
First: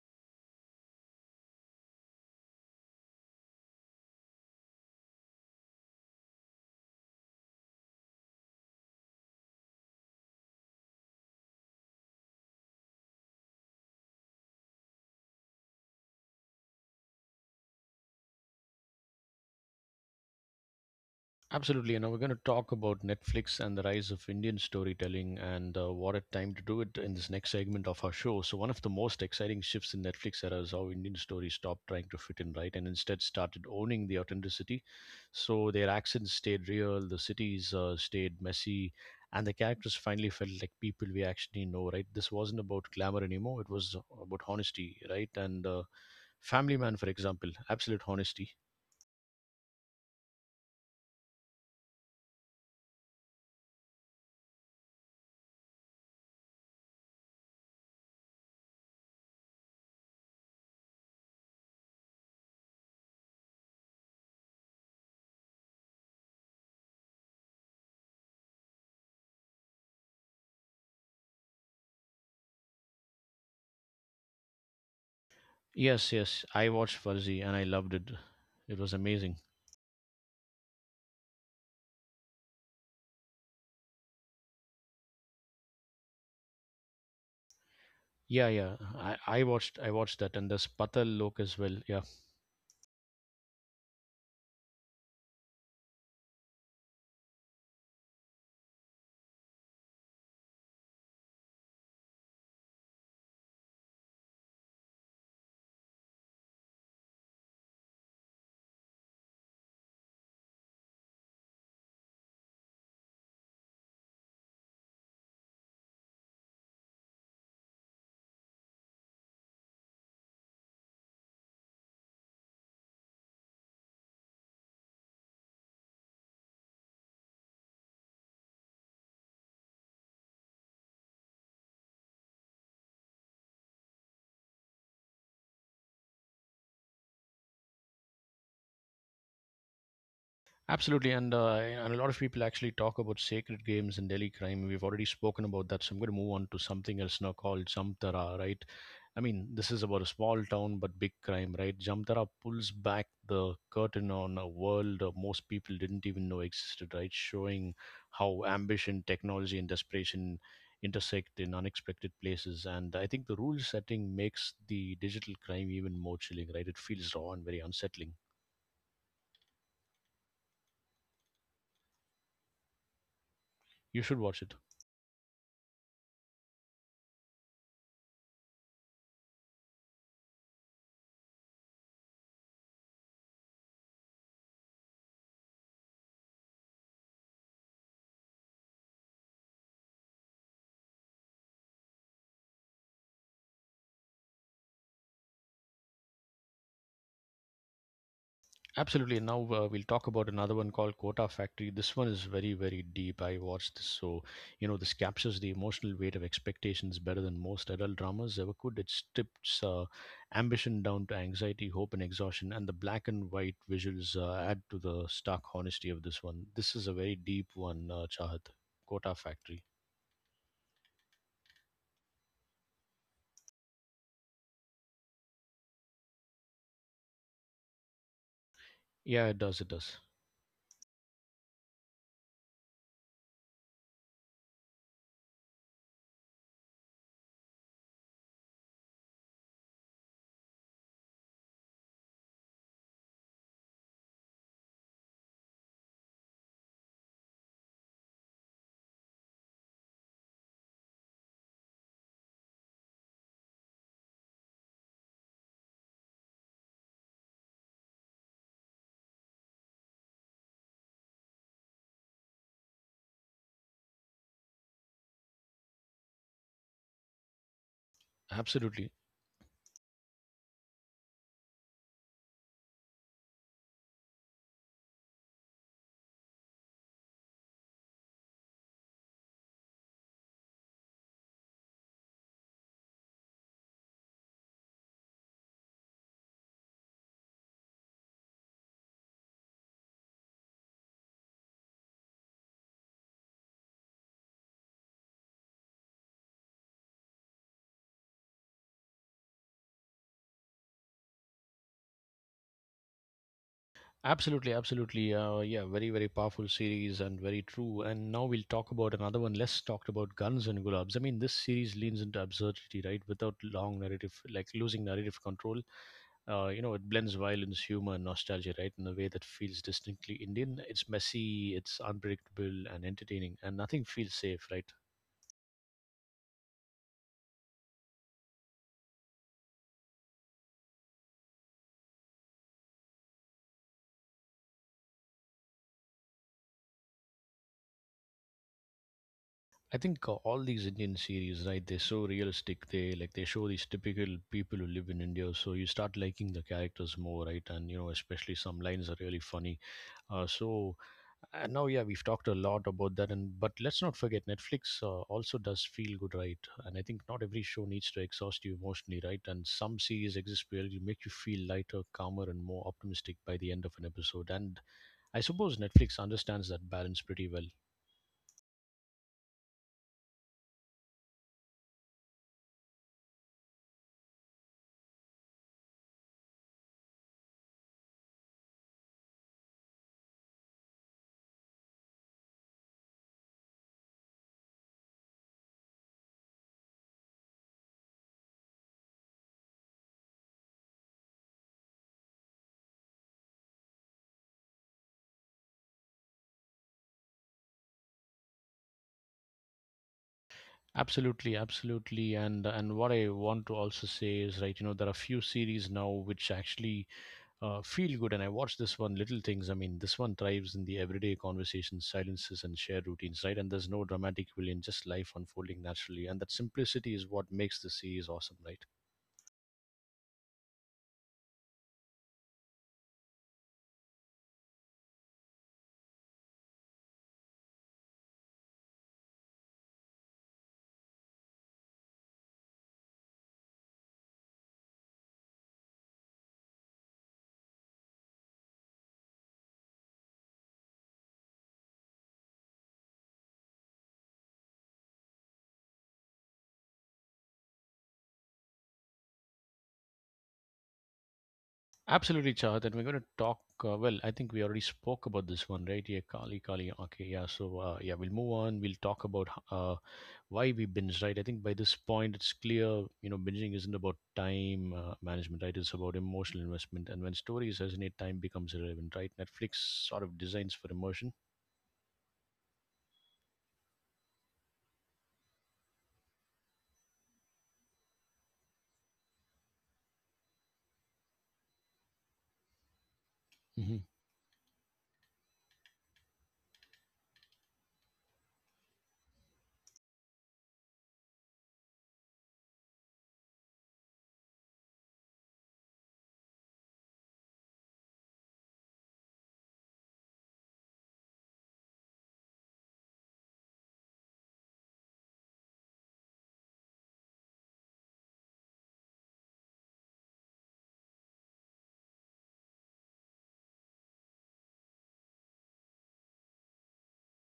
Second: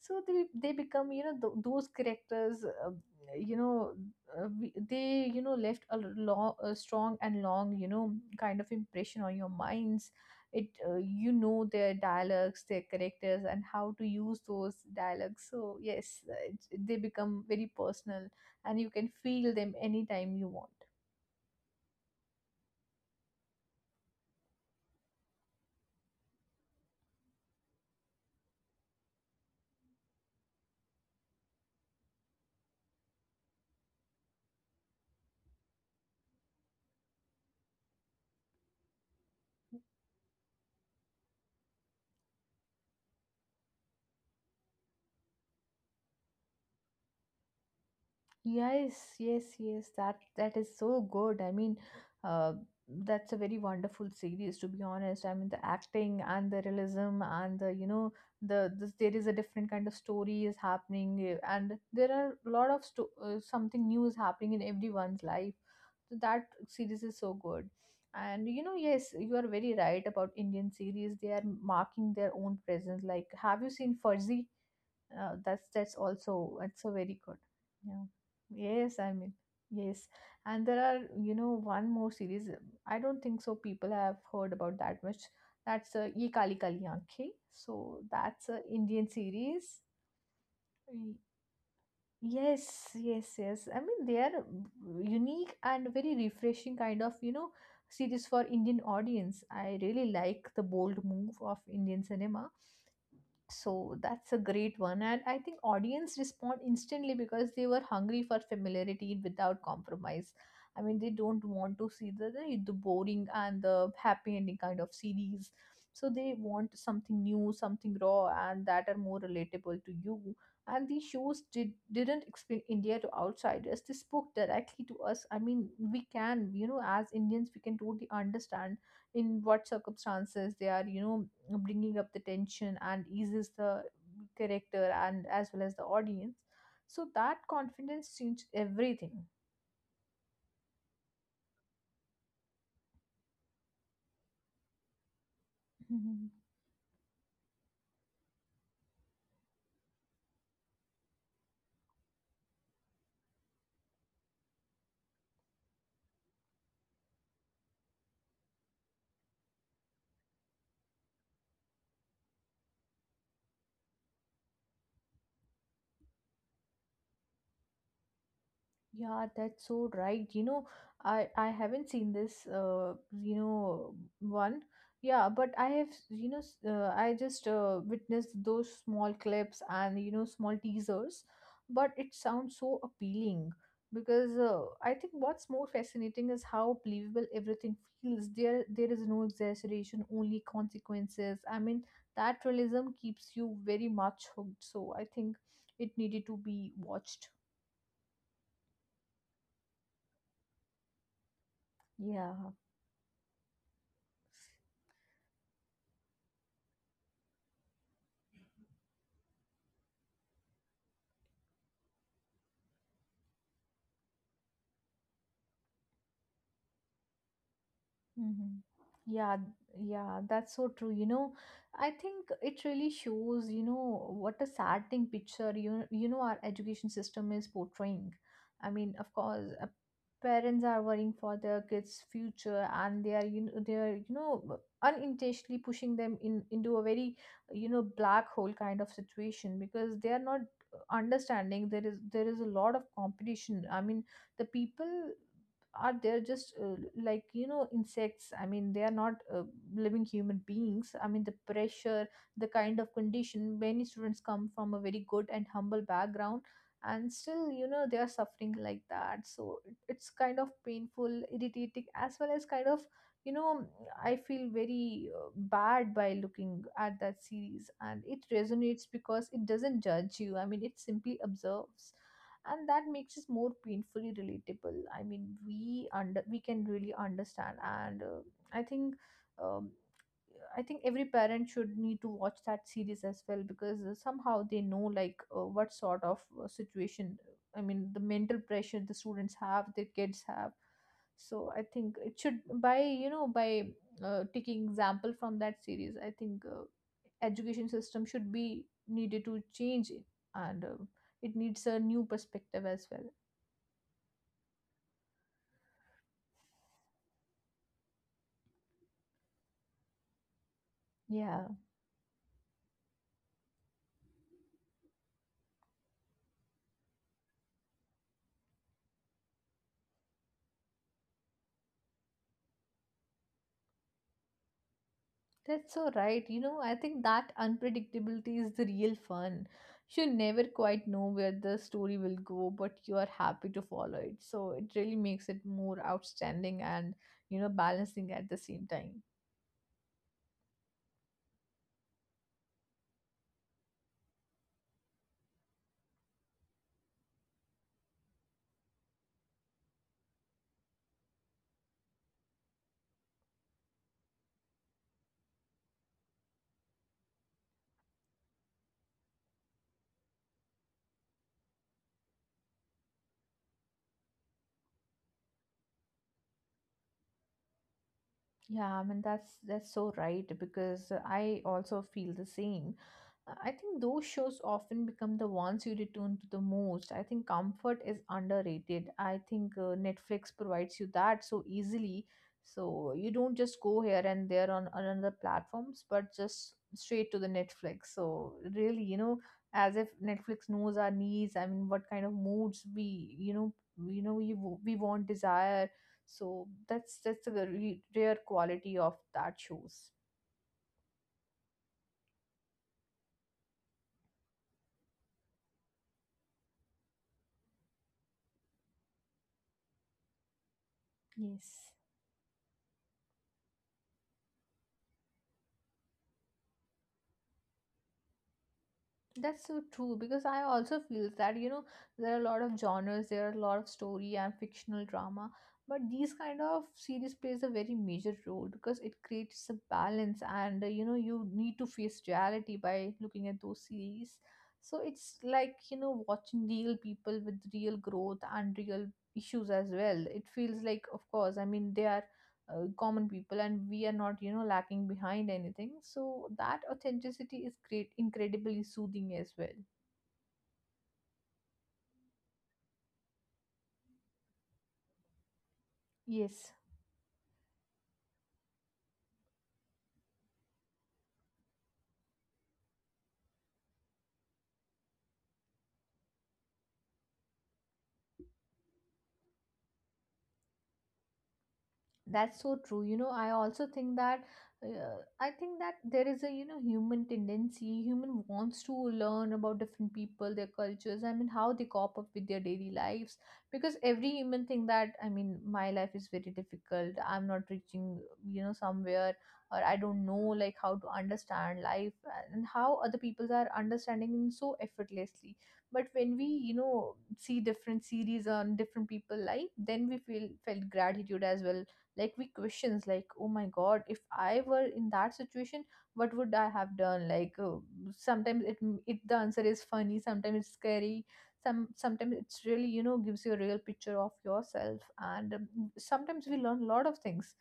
Speaker 2: So they, they become, you know, th- those characters, uh, you know, uh, we, they, you know, left a, long, a strong and long, you know, kind of impression on your minds. It, uh, you know their dialogues, their characters, and how to use those dialogues. So yes, uh, it, they become very personal, and you can feel them anytime you want.
Speaker 1: Absolutely. You know, we're going to talk about Netflix and the rise of Indian storytelling, and uh, what a time to do it in this next segment of our show. So, one of the most exciting shifts in Netflix era is how Indian stories stopped trying to fit in, right, and instead started owning the authenticity. So, their accents stayed real, the cities uh, stayed messy, and the characters finally felt like people we actually know, right? This wasn't about glamour anymore, it was about honesty, right? And uh, Family Man, for example, absolute honesty.
Speaker 2: Yes, yes, yes. That that is so good. I mean, uh, that's a very wonderful series, to be honest. I mean, the acting and the realism and the you know the this, there is a different kind of story is happening, uh, and there are a lot of sto- uh, something new is happening in everyone's life. So that series is so good. And you know, yes, you are very right about Indian series. They are marking their own presence. Like, have you seen Fuzzy? uh, that's that's
Speaker 1: Yes, yes.
Speaker 2: also,
Speaker 1: I
Speaker 2: that's so
Speaker 1: watched
Speaker 2: very good.
Speaker 1: Farzi and I loved
Speaker 2: Yeah.
Speaker 1: it. It was
Speaker 2: Yes. I mean,
Speaker 1: amazing.
Speaker 2: yes. And there are you know one more series. I don't think so people have heard about that much. That's uh, Ye Kali Kali Aankhein. So
Speaker 1: Yeah,
Speaker 2: that's a
Speaker 1: yeah.
Speaker 2: Indian
Speaker 1: I, I
Speaker 2: series.
Speaker 1: watched I watched that, and there's
Speaker 2: Y-
Speaker 1: Patal Lok as well. Yeah.
Speaker 2: yes, yes, yes. I mean, they are unique and very refreshing kind of you know series for Indian audience. I really like the bold move of Indian cinema. So that's a great one. And I think audience respond instantly because they were hungry for familiarity without compromise. I mean, they don't want to see the, the, the boring and the happy ending kind of series. So they want something new, something raw, and that are more relatable to you. And these shows did, didn't explain India to outsiders. They spoke directly to us. I mean, we can, you know, as Indians, we can totally understand in what circumstances they are you know bringing up the tension and eases the character and as well as the audience. So that confidence changed everything.
Speaker 1: Absolutely, and uh, and a lot of people actually talk about Sacred Games and Delhi Crime. We've already spoken about that, so I'm going to move on to something else now called Jamtara, right? I mean, this is about a small town but big crime, right? Jamtara pulls back the curtain on a world uh, most people didn't even know existed, right, showing how ambition, technology, and desperation intersect in unexpected places. And I think the rule setting makes the digital crime even more chilling, right? It feels raw and very unsettling.
Speaker 2: Yeah, that's so right. You know, I I haven't seen this uh you know
Speaker 1: You should watch it.
Speaker 2: one. Yeah, but I have you know s- uh, I just uh, witnessed those small clips and you know small teasers, but it sounds so appealing because uh, I think what's more fascinating is how believable everything feels. There there is no exaggeration, only consequences. I mean, that realism keeps you very much hooked. So I think it needed to be watched.
Speaker 1: Absolutely. Now uh, we'll talk about another one called Kota Factory. This one is very,
Speaker 2: Yeah.
Speaker 1: very deep. I watched this, so you know this captures the emotional weight of expectations better than most adult dramas ever could. It strips uh, ambition down to anxiety, hope, and exhaustion, and the black and white visuals uh, add to the stark honesty of this one. This is a very deep one, uh, Chahat.
Speaker 2: Mm-hmm.
Speaker 1: Kota
Speaker 2: Yeah,
Speaker 1: Factory.
Speaker 2: yeah, that's so true. You know, I think it really shows, you know, what a saddening picture you you know our education system is portraying. I mean, of
Speaker 1: Yeah, it
Speaker 2: course,
Speaker 1: does.
Speaker 2: uh,
Speaker 1: It does.
Speaker 2: parents are worrying for their kids' future, and they are you know they are you know unintentionally pushing them in into a very you know black hole kind of situation, because they are not understanding there is there is a lot of competition. I mean, the people are they're just uh, like you know insects. I mean, they are not uh, living human beings. I mean, the pressure, the kind of condition, many students come from a very good and humble background, and still you know they are suffering like that. So it- it's kind of painful, irritating, as well as kind of you know I feel very uh, bad by looking at that series. And it resonates
Speaker 1: Absolutely.
Speaker 2: because it doesn't judge you. I mean, it simply observes. And that makes us more painfully relatable. I mean, we under we can really understand. And uh, i think um, I think every parent should need to watch that series as well, because uh, somehow they know, like uh, what sort of uh, situation, I mean the mental pressure the students have, the kids have. So I think it should, by you know by uh, taking example from that series, I think uh, education system should be needed to change it. And uh, it needs a new perspective as well.
Speaker 1: Absolutely, absolutely. Uh, yeah, very, very powerful series and very true. And now we'll talk about another one, less talked about: Guns and Gulabs. I mean, this
Speaker 2: Yeah,
Speaker 1: series leans into absurdity, right, without long narrative, like losing narrative control. Uh, you know, it blends violence, humor, and nostalgia, right, in a way that feels distinctly Indian. It's messy, it's unpredictable, and entertaining, and nothing feels safe, right?
Speaker 2: that's so right. You know, I think that unpredictability is the real fun. You never quite know where the story will go, but you are happy to follow it. So it really makes it more outstanding and, you know, balancing at the same time.
Speaker 1: I think uh, all these Indian series, right, they're so realistic. They like they show these typical people who live in India, so you start liking the characters more, right? And you know, especially some lines are really funny. Uh, so uh, Now, yeah, we've talked a lot about that, and but let's not forget Netflix uh, also does feel good, right? And I think not every show needs to exhaust you emotionally, right? And some series exist where you make you feel lighter, calmer, and more optimistic by the end of an episode. And I suppose Netflix understands that balance pretty well.
Speaker 2: Yeah, I mean that's that's so right because I also feel the same. Uh, I think those shows often become the ones you return to the most. I think comfort is underrated. I think uh, Netflix provides you that so easily. So you don't just go here and there on another platforms, but just straight to the Netflix. So really, you know, as if Netflix knows our needs. I mean, what kind of moods we, you know, you know, we, we want desire, so that's that's the re- rare quality of that shows.
Speaker 1: Absolutely, absolutely, and and what I want to also say is, right, you know, there are few series now which actually uh, feel good, and I watched this one, Little Things. I mean, this one thrives in the everyday
Speaker 2: Yes,
Speaker 1: conversations, silences, and shared routines, right? And there's no dramatic villain, just life unfolding naturally, and that simplicity is what makes the series awesome, right?
Speaker 2: that's so true because I also feel that, you know, there are a lot of genres, there are a lot of story and fictional drama, but these kind of series plays a very major role because it creates a balance and, uh, you know, you need to face reality by looking at those series. So it's like, you know, watching real people with real growth and real issues as well. It feels like, of course, I mean they are uh, common people and we are not, you know, lacking behind anything, so that authenticity is great, incredibly soothing as well.
Speaker 1: Absolutely, Chahat. And we're going to talk. Uh, well, I think we already spoke about this one, right? Yeah, Kali,
Speaker 2: Yes,
Speaker 1: Kali. Okay, yeah. So, uh, yeah, we'll move on. We'll talk about uh, why we binge, right? I think by this point it's clear, you know, binging isn't about time uh, management, right? It's about emotional investment, and when stories resonate, time becomes irrelevant, right? Netflix sort of designs for immersion.
Speaker 2: that's so true, you know. I also think that uh, i think that there is a, you know, human tendency. Human wants to learn about different people, their cultures, I mean how they cope up with their daily lives, because
Speaker 1: Hmm.
Speaker 2: every human think that, I mean, my life is very difficult, I'm not reaching, you know, somewhere, or I don't know like how to understand life and how other peoples are understanding so effortlessly. But when we, you know, see different series on different people life, then we feel felt gratitude as well. Like we questions like, oh my god, if I were in that situation, what would I have done, like, uh, sometimes it it the answer is funny, sometimes it's scary, some sometimes it's really, you know, gives you a real picture of yourself. And um, sometimes we learn a lot of things.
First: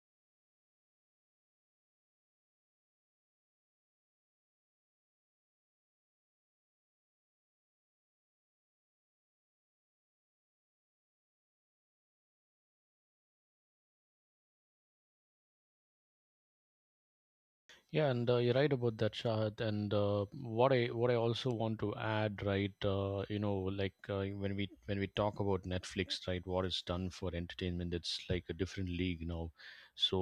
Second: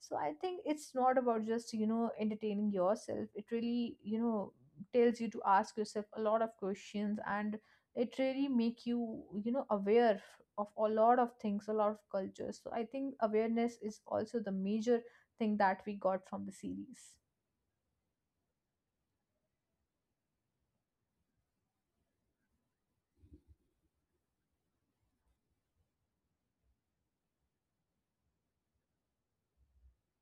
Speaker 2: So I think it's not about just, you know, entertaining yourself. It really, you know, tells you to ask yourself a lot of questions, and it really make you, you know, aware f- of a lot of things, a lot of cultures. So I think awareness is also the major thing that we got from the series.
Speaker 1: Yeah, and uh, you're right about that, Shahad. And uh, what i what i also want to add, right, uh, you know, like, uh, when we when we talk about Netflix, right, what it's done for entertainment, it's like a different league now. So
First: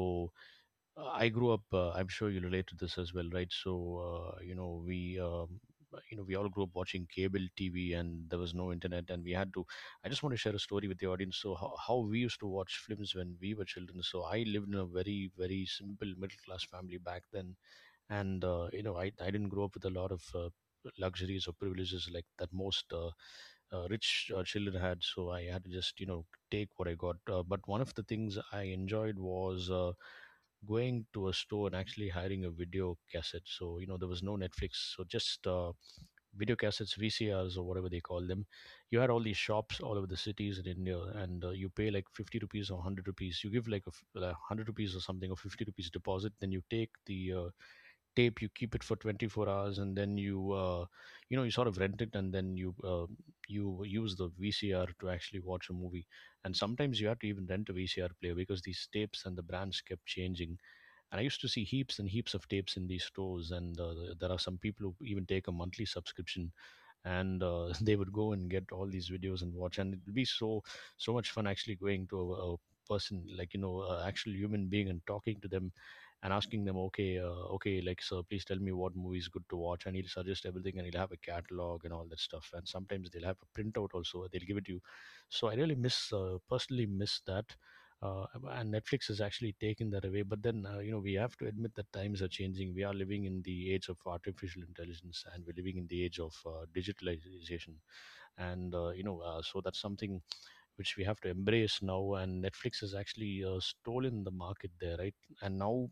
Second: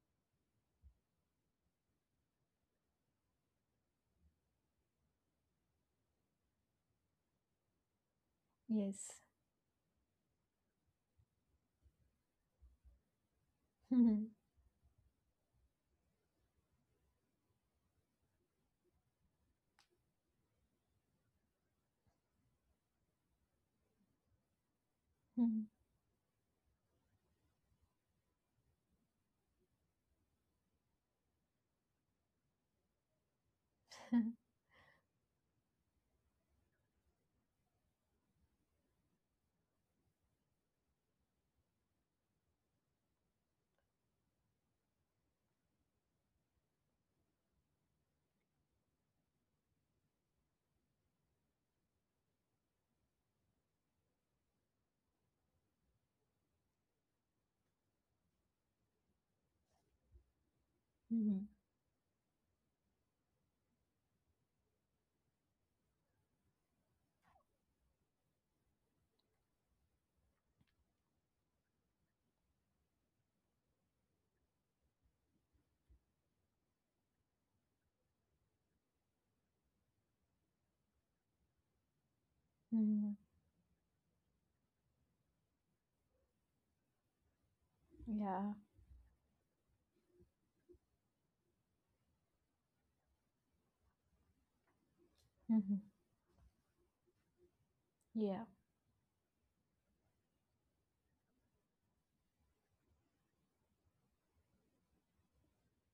Speaker 1: Uh, I grew up. Uh, I'm sure you relate to this as well, right? So uh, you know we. Um, uh, you know, we all grew up watching cable T V, and there was no internet,
Speaker 2: Yes.
Speaker 1: and we had to. I just want to share a story with the audience. So, how, how we used to watch films when we were children. So, I lived in a very, very simple middle class family back then, and uh, you know, I, I didn't grow up with a lot of uh, luxuries or privileges like that most uh, uh, rich uh, children had. So, I had
Speaker 2: Mhm.
Speaker 1: to just, you know, take what I got. Uh, but one of the things I enjoyed was. Uh, going to a store and actually hiring a video cassette. So, you know, there was
Speaker 2: Mhm.
Speaker 1: no Netflix. So just uh, video cassettes, V C Rs, or whatever they call them. You had all these shops all over the cities in India, and uh, you pay like fifty rupees or a hundred rupees. You give like a f- like a hundred rupees or something, or fifty rupees deposit. Then you take the uh, tape, you keep it for twenty-four hours, and then you, uh, you know, you sort of rent it, and then you, uh, you use the V C R to actually watch a movie. And sometimes you had to even rent a V C R player because these tapes and the brands kept changing. And I used
Speaker 2: Mhm.
Speaker 1: to see heaps and heaps of tapes in these stores. And uh, there are some people who even take a monthly subscription, and uh, they would go and get all these videos and watch. And it'd be so so much fun actually going to a, a person like, you know, an actual human being, and talking to them and asking them, okay, uh, okay, like, sir, please tell me what movie is good to watch. And he'll suggest everything, and he'll have a catalog and all that stuff. And sometimes
Speaker 2: Mhm.
Speaker 1: they'll have a printout also, they'll give it to you. So I really miss, uh, personally miss that. Uh,
Speaker 2: Yeah.
Speaker 1: and Netflix has actually taken that away. But then, uh, you know, we have to admit that times are changing. We are living in the age of artificial intelligence, and we're living
Speaker 2: Mhm.
Speaker 1: in the age of uh, digitalization.
Speaker 2: Yeah.
Speaker 1: And, uh, you know, uh, so that's something which we have to embrace now. And Netflix has actually uh, stolen the market there, right? And now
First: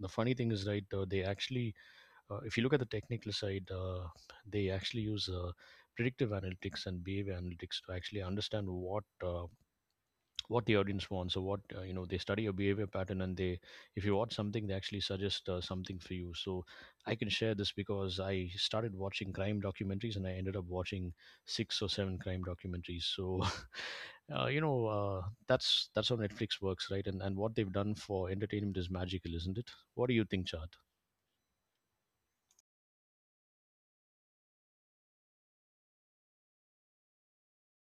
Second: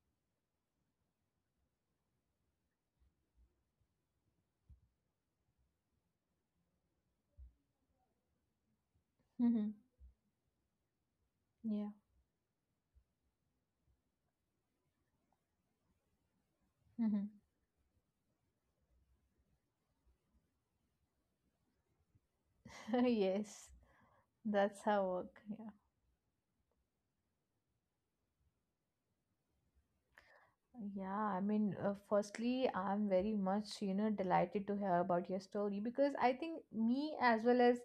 Speaker 1: the funny thing is, right, uh, they actually, uh, if you look at the technical side, uh, they actually use uh, predictive analytics and behavior analytics to actually understand what uh,
Speaker 2: Mhm.
Speaker 1: what the audience wants, or what uh,
Speaker 2: Yeah.
Speaker 1: you know, they study your behavior pattern, and they, if you watch something, they actually suggest uh, something for you. So I can
Speaker 2: Mhm.
Speaker 1: share this because I started watching crime documentaries, and I ended up watching six or seven crime documentaries. So
Speaker 2: Yes,
Speaker 1: uh, you
Speaker 2: that's
Speaker 1: know,
Speaker 2: how
Speaker 1: uh,
Speaker 2: work.
Speaker 1: that's that's how Netflix works, right? And and what they've done for entertainment is magical, isn't it? What do you think, Chad?
Speaker 2: Yeah, I mean, uh, firstly, I'm very much, you know, delighted to hear about your story, because I think me as well as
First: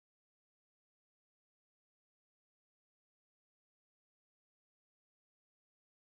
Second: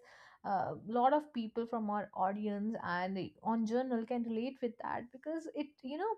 Speaker 2: a lot of people from our audience and on journal can relate with that, because it, you know,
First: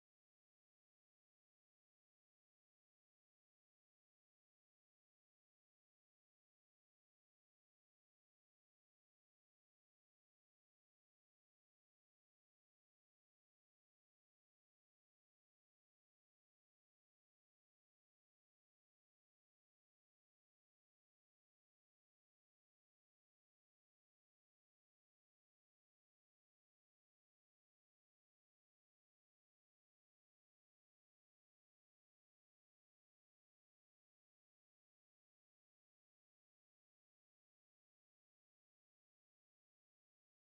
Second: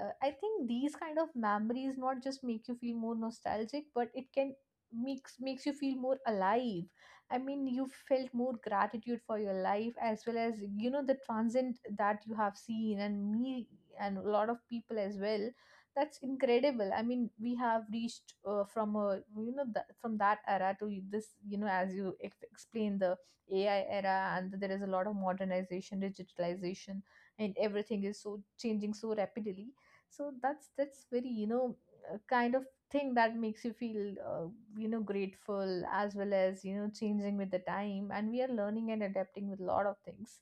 Speaker 2: uh, I think these kind of memories not just make you feel more nostalgic, but it can makes makes you feel more alive. I mean, you felt more gratitude for your life as well as, you know, the transient that you have seen, and me and a lot of people as well. That's incredible. I mean we have reached, uh, from a, you know, that from that era to this, you know, as you ex- explain the AI era, and there is a lot of modernization, digitalization, and everything is so changing so rapidly. So that's that's very, you know, uh, kind of thing that makes you feel, uh, you know, grateful, as well as, you know, changing with the time, and we are learning and adapting with a lot of things,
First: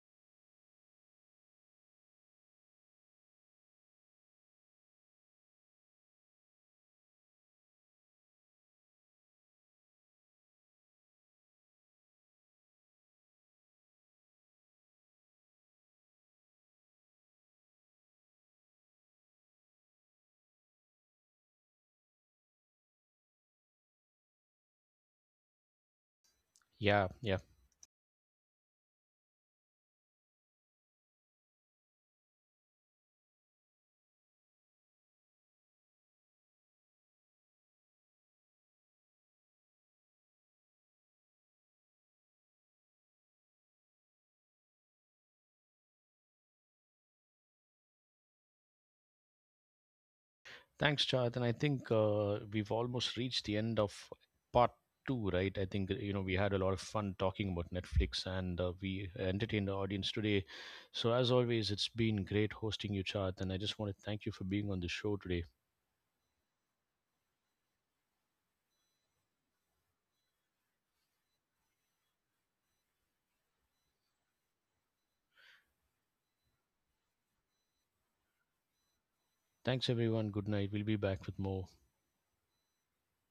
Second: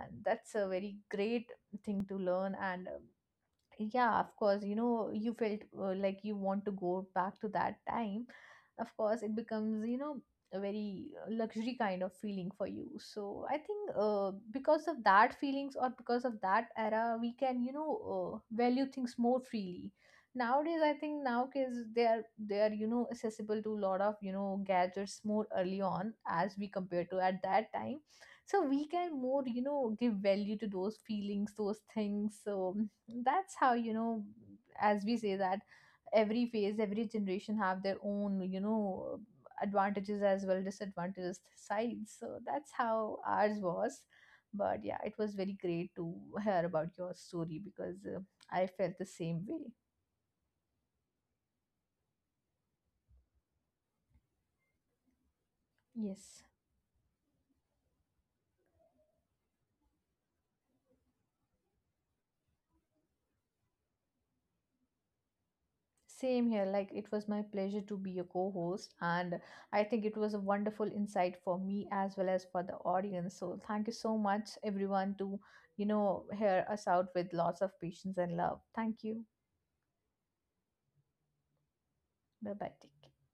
Speaker 2: and that's a very great thing to learn. And uh, yeah, of course, you know, you felt, uh, like you want to go back to that time. Of course it becomes, you know, a very uh, luxury kind of feeling for you. So I think, uh, because of that feelings, or because of that era, we can, you know, uh, value things more freely nowadays. I think now kids, they are they are you know, accessible to a lot of, you know, gadgets more early on as we compare
Speaker 1: Yeah,
Speaker 2: to
Speaker 1: yeah.
Speaker 2: at that time. So we can more, you know, give value to those feelings, those things. So that's how, you know, as we say that every phase, every generation have their own, you know, advantages as well disadvantages sides. So that's how ours was. But yeah, it was very great to hear about your story, because uh, i felt the same way.
Speaker 1: Thanks, Chad. And I think uh, we've almost reached the end of part two, right? I think, you know, we
Speaker 2: Yes.
Speaker 1: had a lot of fun talking about Netflix, and uh, we entertained the audience today. So, as always, it's been great hosting you, Chad. And I just want to thank you for being on the show today.
Speaker 2: Same here. Like, it was my pleasure to be your co host, and I think it was a wonderful insight for me as well as for the audience. So, thank you so much, everyone, to, you know, hear us out with lots of patience and love. Thank you.
Speaker 1: Thanks, everyone. Good night. We'll be back with more.
Speaker 2: Bye bye. Take care.